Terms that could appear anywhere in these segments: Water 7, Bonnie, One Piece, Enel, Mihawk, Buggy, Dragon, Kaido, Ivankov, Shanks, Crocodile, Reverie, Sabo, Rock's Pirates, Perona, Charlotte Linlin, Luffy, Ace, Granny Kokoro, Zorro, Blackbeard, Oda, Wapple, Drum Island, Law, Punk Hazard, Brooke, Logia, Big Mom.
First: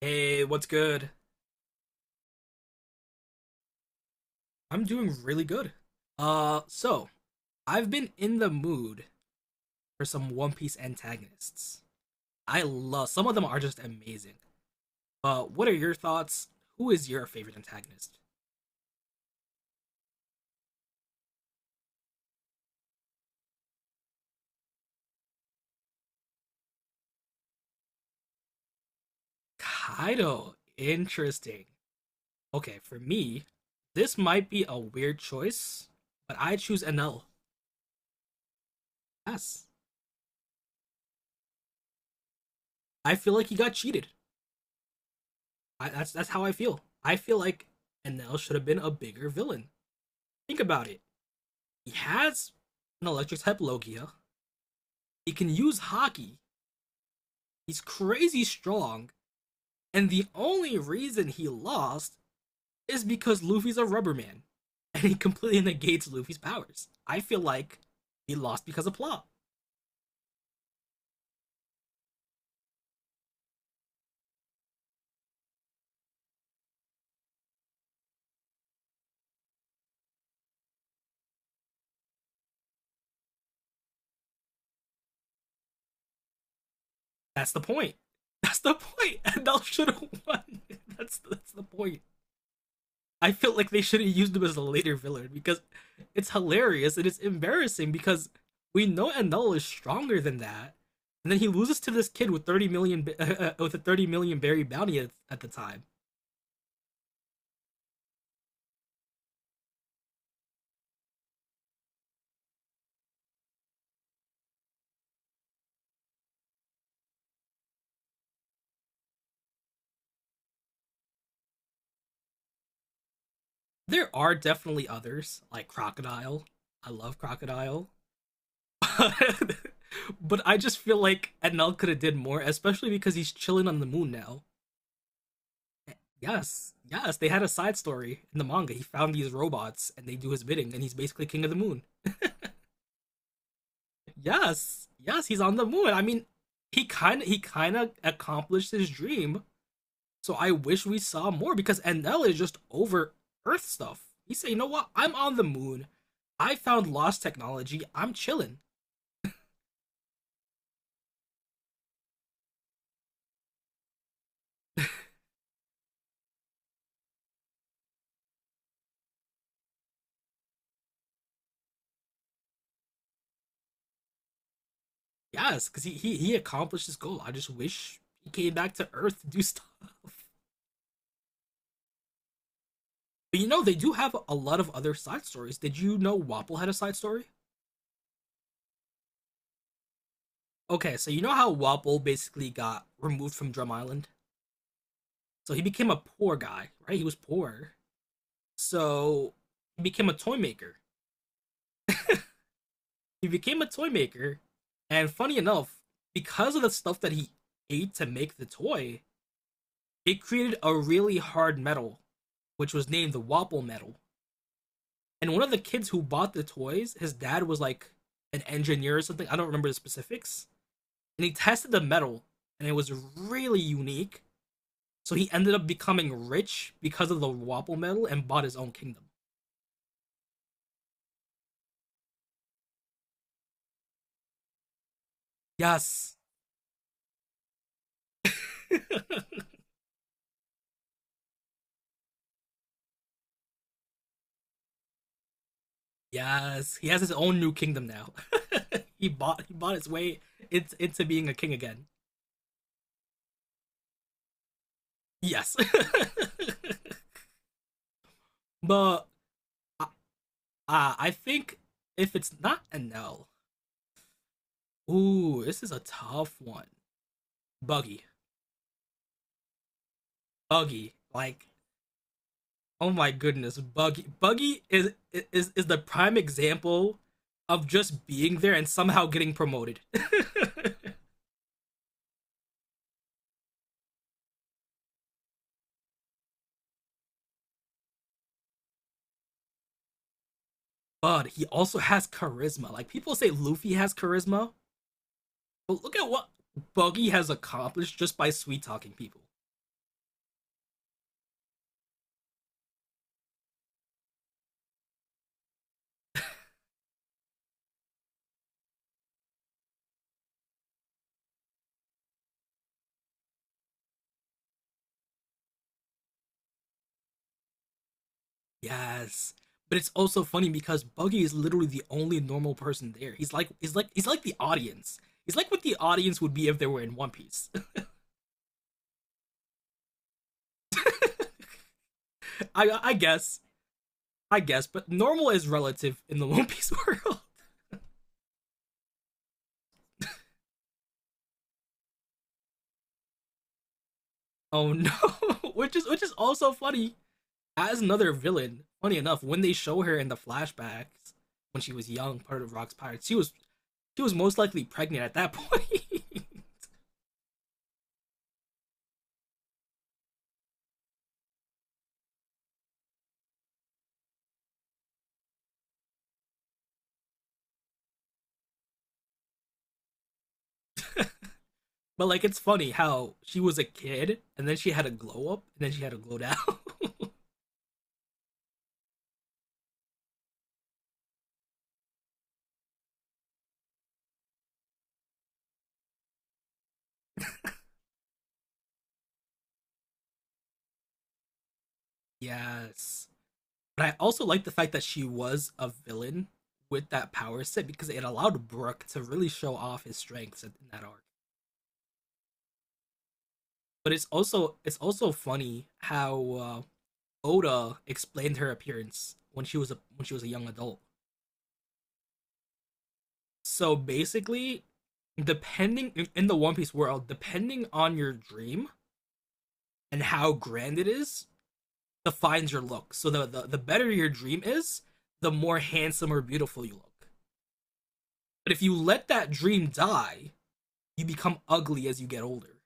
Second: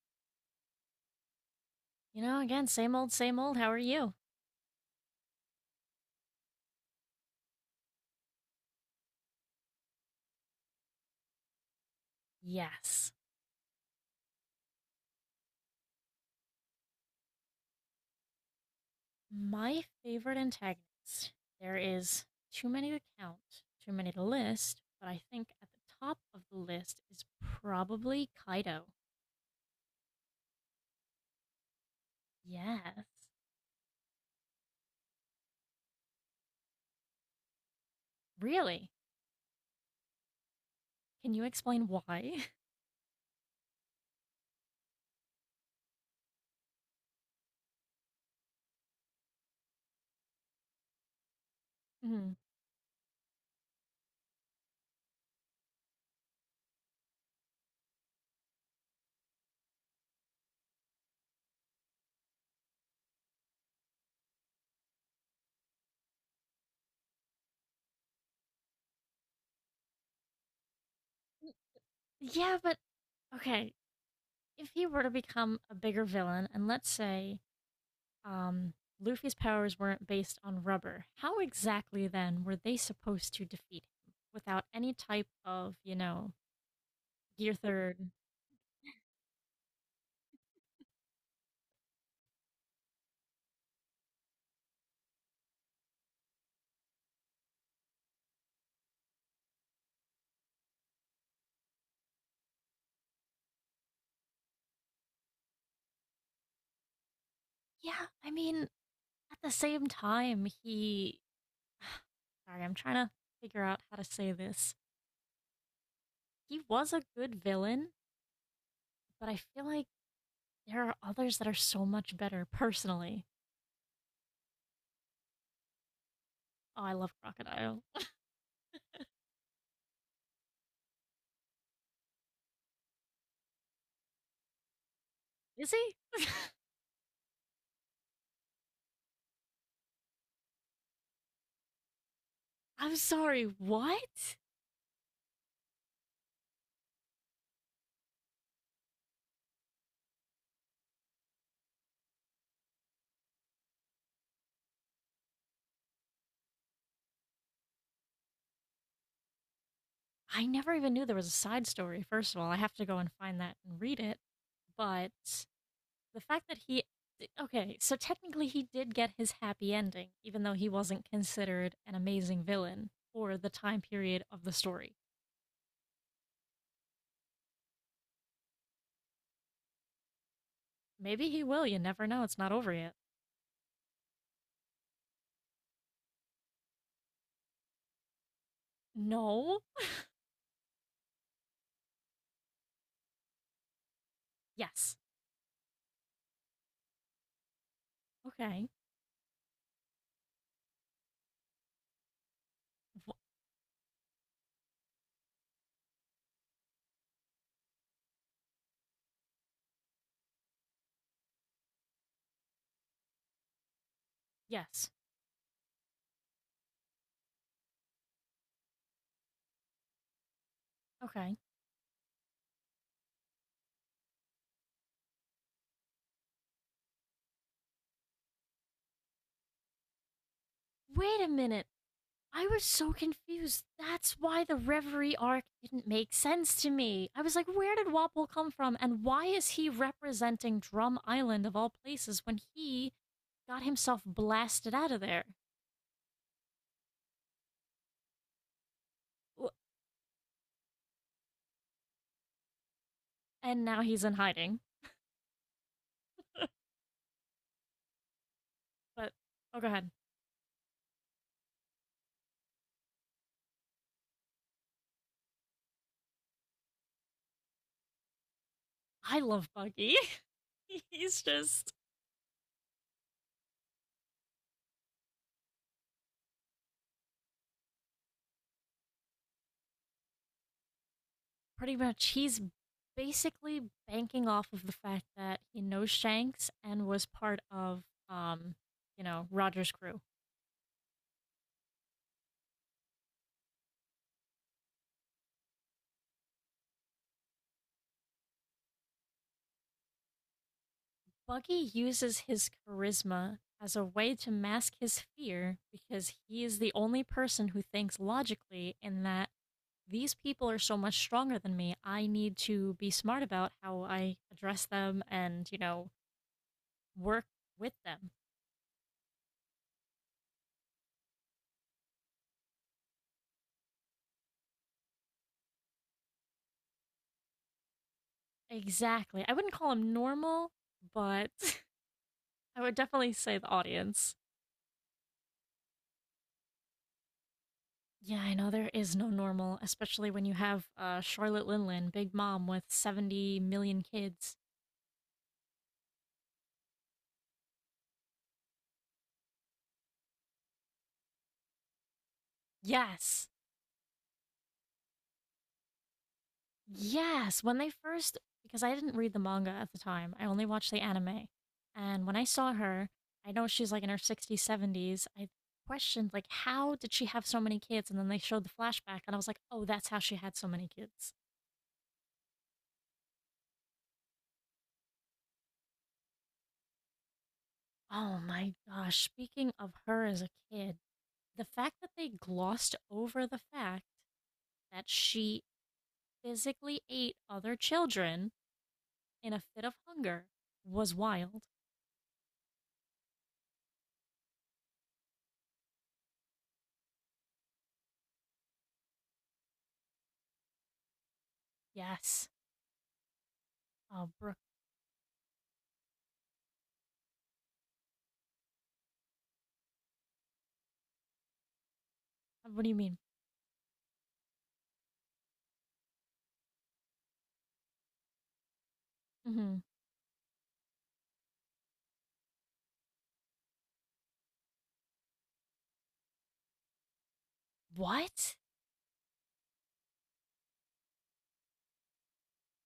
Hey, what's good? You know, again, same old, same old. How are you? I'm doing really good. So I've been in the mood for some One Piece antagonists. I love Yes. some of them are just amazing. What are your thoughts? Who is your favorite antagonist? My favorite antagonist. There is too many to count, too many to list, but I think at the top of the list is probably Kaido. Kaido. Interesting. Okay, for Yes. me, this might be a weird choice, but I choose NL. Really? Yes, Can you explain why? I feel like he got cheated. That's how I feel. I feel like NL should have been a bigger villain. Think about it. He Mhm. has an electric type Logia. He can use hockey. He's crazy strong. And the only reason he lost is because Luffy's a rubber man. And he completely negates Luffy's powers. I feel like he lost because of plot. Yeah, but okay. If he were to become a bigger villain, and let's say um, Luffy's powers weren't based on rubber. How exactly then were they supposed to defeat him without any type of, That's gear the point. third? That's the point. And L should have won. That's the point. I feel like they should have used him as a later villain because it's hilarious and it's embarrassing because we know Enel is stronger than that, and then he loses to this kid with 30 million with a 30 million berry bounty at the time. Yeah, I mean, at the same time, he Sorry, I'm trying to figure out how to say this. He was a good villain, but I feel like there are others that are so much better personally. There are definitely others like Crocodile. Oh, I I love love Crocodile. Crocodile, but I just feel like Enel could have did more, especially because he's chilling on the moon now. Is he? Yes, yes, they had a side story in the manga. He found these robots and they do his bidding, and he's basically king of the moon. I'm sorry, what? Yes, yes, he's on the moon. I mean, he kind of accomplished his dream. So I wish we saw more because NL is just over Earth stuff. He said, "You know what? I'm on the moon. I found lost technology. I'm chilling." I never even knew there was a side story. First of all, I have to go and find that and read it. But the fact that he, okay, so technically he did get his happy ending, even though he wasn't considered an amazing villain for the time period of the story. Yes, because he he accomplished his goal. I just wish he came back to Earth to do stuff. Maybe he will, you never know, it's not over yet. But you know, they do have a lot of other side stories. Did you know Wapple had a side story? No. Okay, so you know how Wapple basically got removed from Drum Island? Yes. So he became a poor guy, right? He was poor. Okay. So he became a toy maker. Wh- He became a toy maker, and funny enough, because of the stuff that he ate to make the toy, it created a really hard metal, which was named the Wapple metal. yes. And one of the kids who bought the toys, his dad was like an engineer or something. I don't remember the specifics. And he Okay. tested the metal, and it was really unique. So he ended up becoming rich because of the Wapple metal and bought his own kingdom. Wait a minute. I was so confused. That's why the Reverie arc didn't make Yes. sense to me. I was like, where did Wapple come from? And why is he representing Drum Island of all places when he got himself blasted out of there? Yes, he has his own new kingdom now. W- he bought his way into being a king again. And now he's in hiding. Yes, but But, oh, go uh, ahead. I think if it's not an L, ooh, this is a tough one. Buggy, I love Buggy. Buggy, he's like just oh my goodness, Buggy, Buggy is the prime example of just being there and somehow getting promoted. Pretty much, he's basically banking off of the fact that he knows Shanks and was part of, um, Roger's crew. but he also has charisma. Like people say, Luffy has charisma. But look at what Buggy has accomplished just by sweet talking people. Buggy uses his charisma as a way to mask his fear because he is the only person who thinks logically in that these people are so much stronger than me. I need to be smart about how I address them and, work with them. Yes. But it's also funny because Buggy is literally the only normal person there. He's like he's like the audience. He's like what the audience would be if they were in One Piece. Exactly. I wouldn't call him normal, but I I would I definitely say guess. the audience. I guess, but normal is relative in the One Piece world. Yeah, I know there is no normal, especially when you have Charlotte Linlin, Big Mom, with 70 million kids. Oh no. Which is also funny. As another villain, funny enough, when they show her in the flashbacks when she was young, part of Rock's Pirates, Yes, she was most likely pregnant at that point. yes. When they first, because I didn't read the manga at the time, I only watched the anime. And when I saw her, I know she's like in her 60s, 70s. I questioned, like, how did she have so many kids? And then they showed the flashback, and I was like, oh, that's how she had so many kids. But like it's funny how she was a kid and then she had a glow up and then she had a glow down. Oh my gosh. Speaking of her as a kid, the fact that they glossed over the fact that she physically ate other children in a fit of hunger was wild. yes. But I also like the fact that she was a villain with that power set because it allowed Brook to really show off his strengths in that arc. Yes. But Oh, Brooke, it's also funny how Oda explained her appearance when she was a young adult. what do you mean? So basically, depending in the One Piece world, depending on your dream Hmm. and how grand it is, defines your look. So the better your dream is, the more handsome or beautiful you look. What? But if you let that dream die, you become ugly as you get older.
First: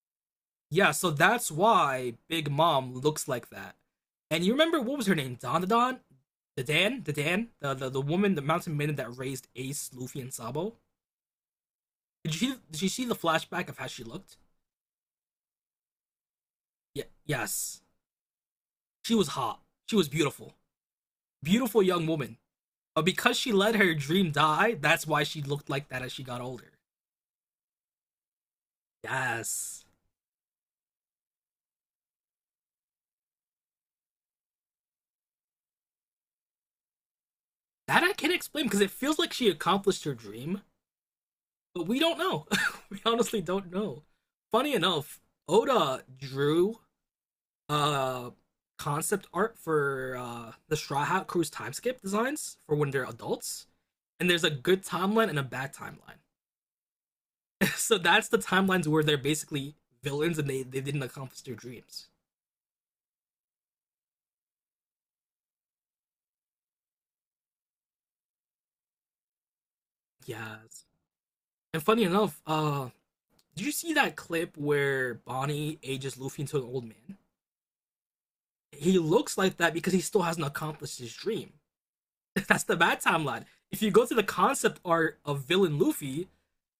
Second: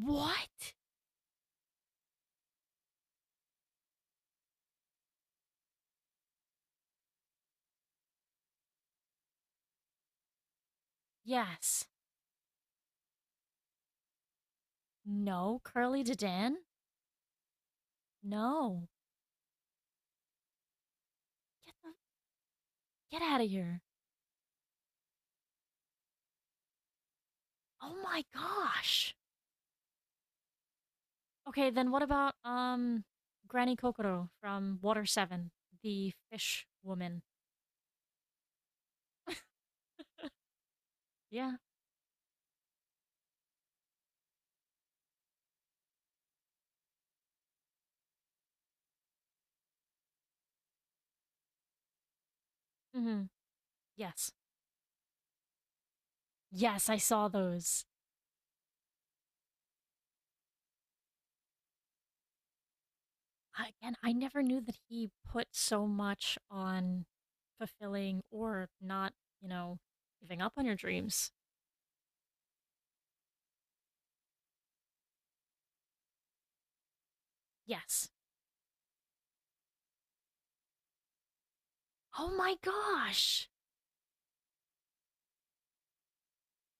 What? Yeah, so that's why Big Mom looks like that. And you remember what was her name? Don? The Dan? The woman, the mountain maiden that raised Ace, Luffy, and Sabo? Yes. Did you see the flashback of how she looked? No, Curly Dedan? Yeah, yes. No. She was hot. She was beautiful. Get Beautiful the young woman. But get because out of she let here. her dream die, that's why she looked like that as she got older. Oh my gosh. Yes. Okay, then what about Granny Kokoro from Water 7, the fish woman? That I can't explain because it feels like she accomplished her dream, Yeah. but we don't know. we honestly don't know. Funny enough, Oda drew uh concept art for the Straw Hat Crew's timeskip designs for when they're Mhm. adults. And Yes. there's a good timeline and a bad timeline. Yes, I saw those. so that's the timelines where they're basically villains and they didn't accomplish their dreams. And I never knew that he put so much on fulfilling or not, you know, giving up on your Yes. dreams. And funny enough, did you see that clip where Bonnie ages Luffy into an old man? Yes. He looks like that because he still hasn't accomplished his dream. Oh my That's the bad timeline. gosh. If you go to the concept art of villain Luffy,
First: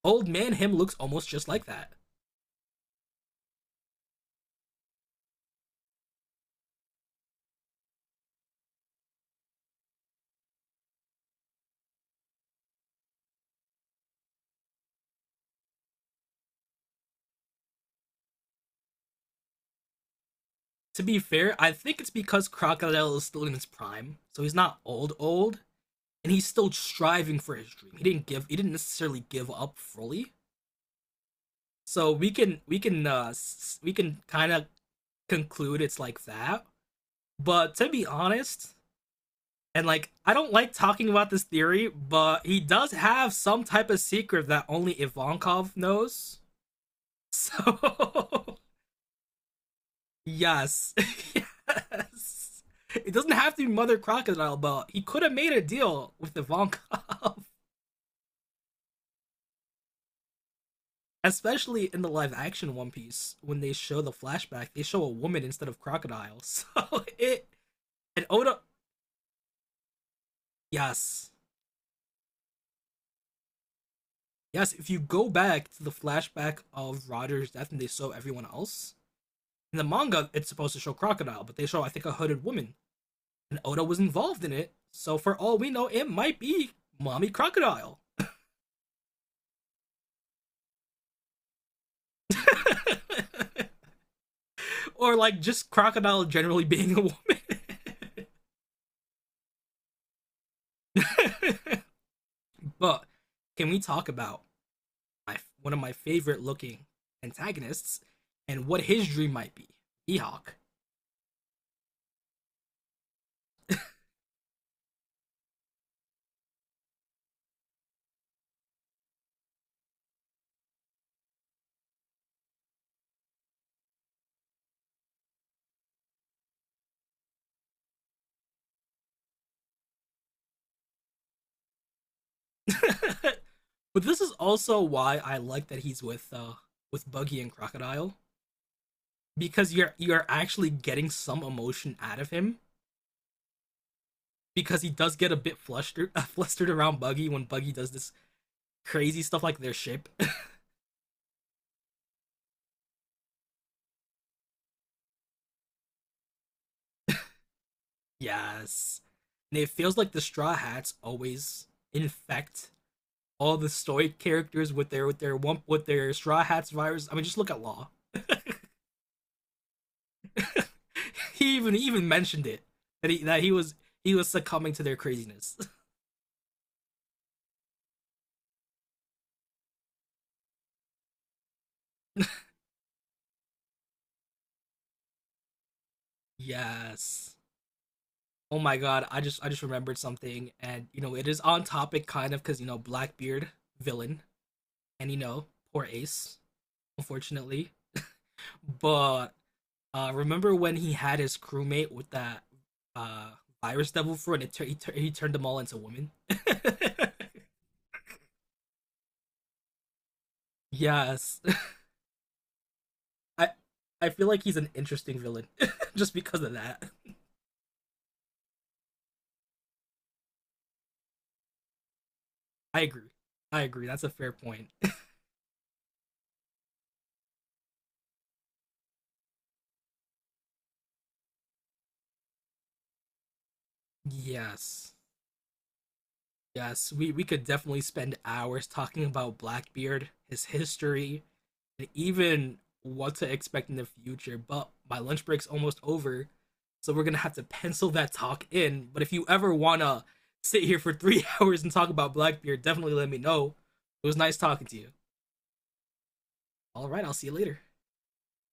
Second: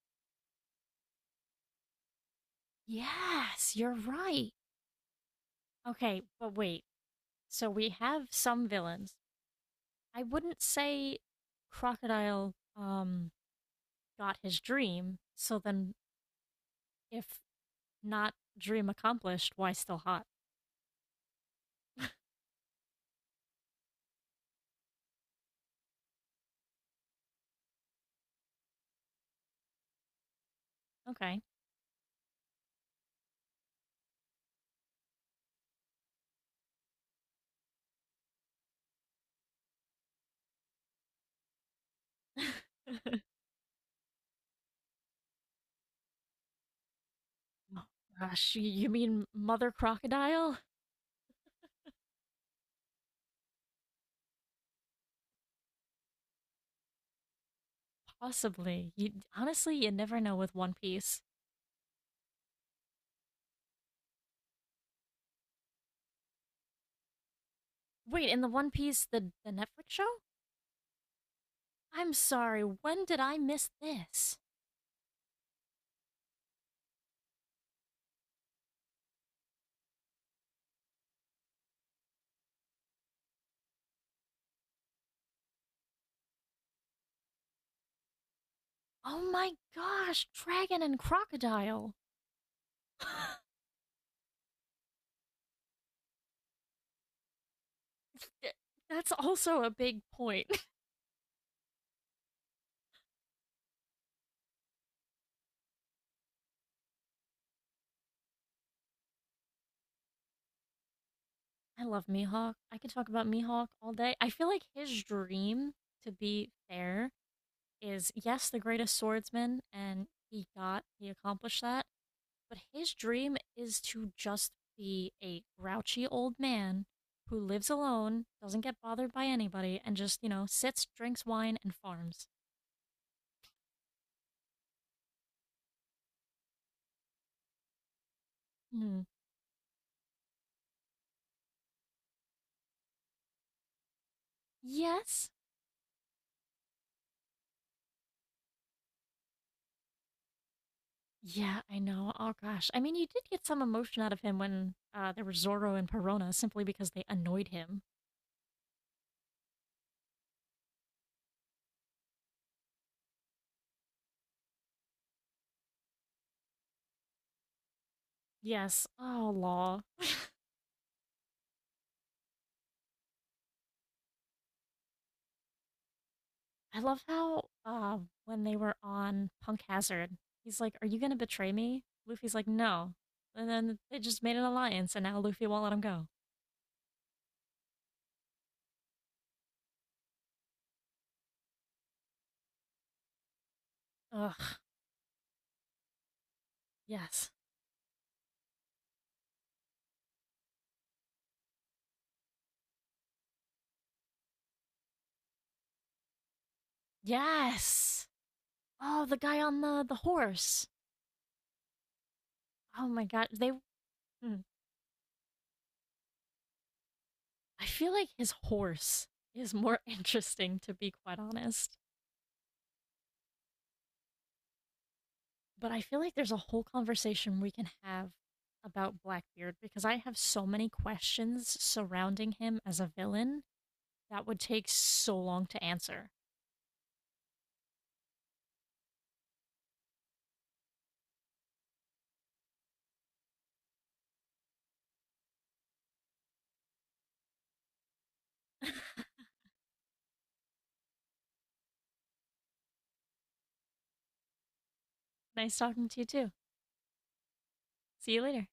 old man him looks almost just like that. Yes, you're right. Okay, but wait. So we have some villains. I wouldn't say Crocodile got his dream, so then if not dream accomplished, why still hot? To be fair, I think it's because Crocodile is still in his prime, so he's not old old, and he's still striving for his dream. He didn't necessarily give up fully. Okay. So we can we can kind of conclude it's like that. But to be honest, and like, I don't like talking about this theory, but he does have some type of secret that only Ivankov knows. Oh, So, gosh, you you mean Mother Crocodile? yes, yes. It doesn't have to be Mother Crocodile, but he could have made a deal with Ivankov. Possibly. You honestly, you never know with One Piece. Especially in the live action One Piece, when they show the flashback, they show a woman instead of crocodile. So it and Wait, in the Oda, One Piece, the Netflix show? yes, I'm sorry, when did I miss this? yes. If you go back to the flashback of Roger's death and they show everyone else, in the manga, it's supposed to show crocodile, but they show I think a hooded woman, and Oda was involved in it. So for all we know, it might be mommy crocodile, Oh my gosh, Dragon and Crocodile. or like just crocodile generally being a woman. That's also a big point. but can we talk about one of my favorite looking antagonists and what his dream might be? Mihawk. I love Mihawk. I could talk about Mihawk all day. I feel like his dream, to be fair, is yes, the greatest swordsman, and he got, he accomplished that. But his dream is to just be a grouchy old man who lives alone, doesn't get bothered by anybody, and just, sits, drinks wine, and farms. but this is also why I like that he's with Buggy and Crocodile Hmm. because you're actually getting some emotion out of him because he does Yes. get a bit flustered, flustered around Buggy when Buggy does this crazy stuff like their ship. Yeah, I know. Oh, gosh. I mean, you did get some emotion out of him when there were Zorro and Perona simply because they annoyed him. yes, and it feels like the Straw Hats always infect all the stoic characters with their wump with their Straw Hats virus. I mean, just look at Law. Yes. Oh, law. He even mentioned it that he was succumbing to their craziness. I love how when they were on Punk Hazard, he's like, "Are you going to betray me?" Luffy's like, "No." And then they just made an alliance, and now Luffy won't let him go. yes. Oh my god, I just remembered something and you know it is on topic kind of cuz you know Blackbeard villain Ugh. and you know poor Ace Yes. unfortunately. But remember when he had his crewmate with that uh, virus devil fruit and it he turned them all into women? Yes. Oh, the guy on the horse. yes. Oh my god. I, They. I feel like Mm. he's an interesting villain just because of that. I feel like his horse is more interesting, to be quite honest. I agree. I agree. That's a fair point. But I feel like there's a whole conversation we can have about Blackbeard because I have so many questions surrounding him as a villain that would take yes. so long to answer. Yes, we could definitely spend hours talking about Blackbeard, his history, and even what to expect in the future. But my lunch break's almost over, so we're gonna have to pencil that talk in. But if you ever wanna sit here for 3 hours and talk about Blackbeard, definitely let me know. It was nice talking to you. Nice talking to you too. All right, I'll see you later. See you later.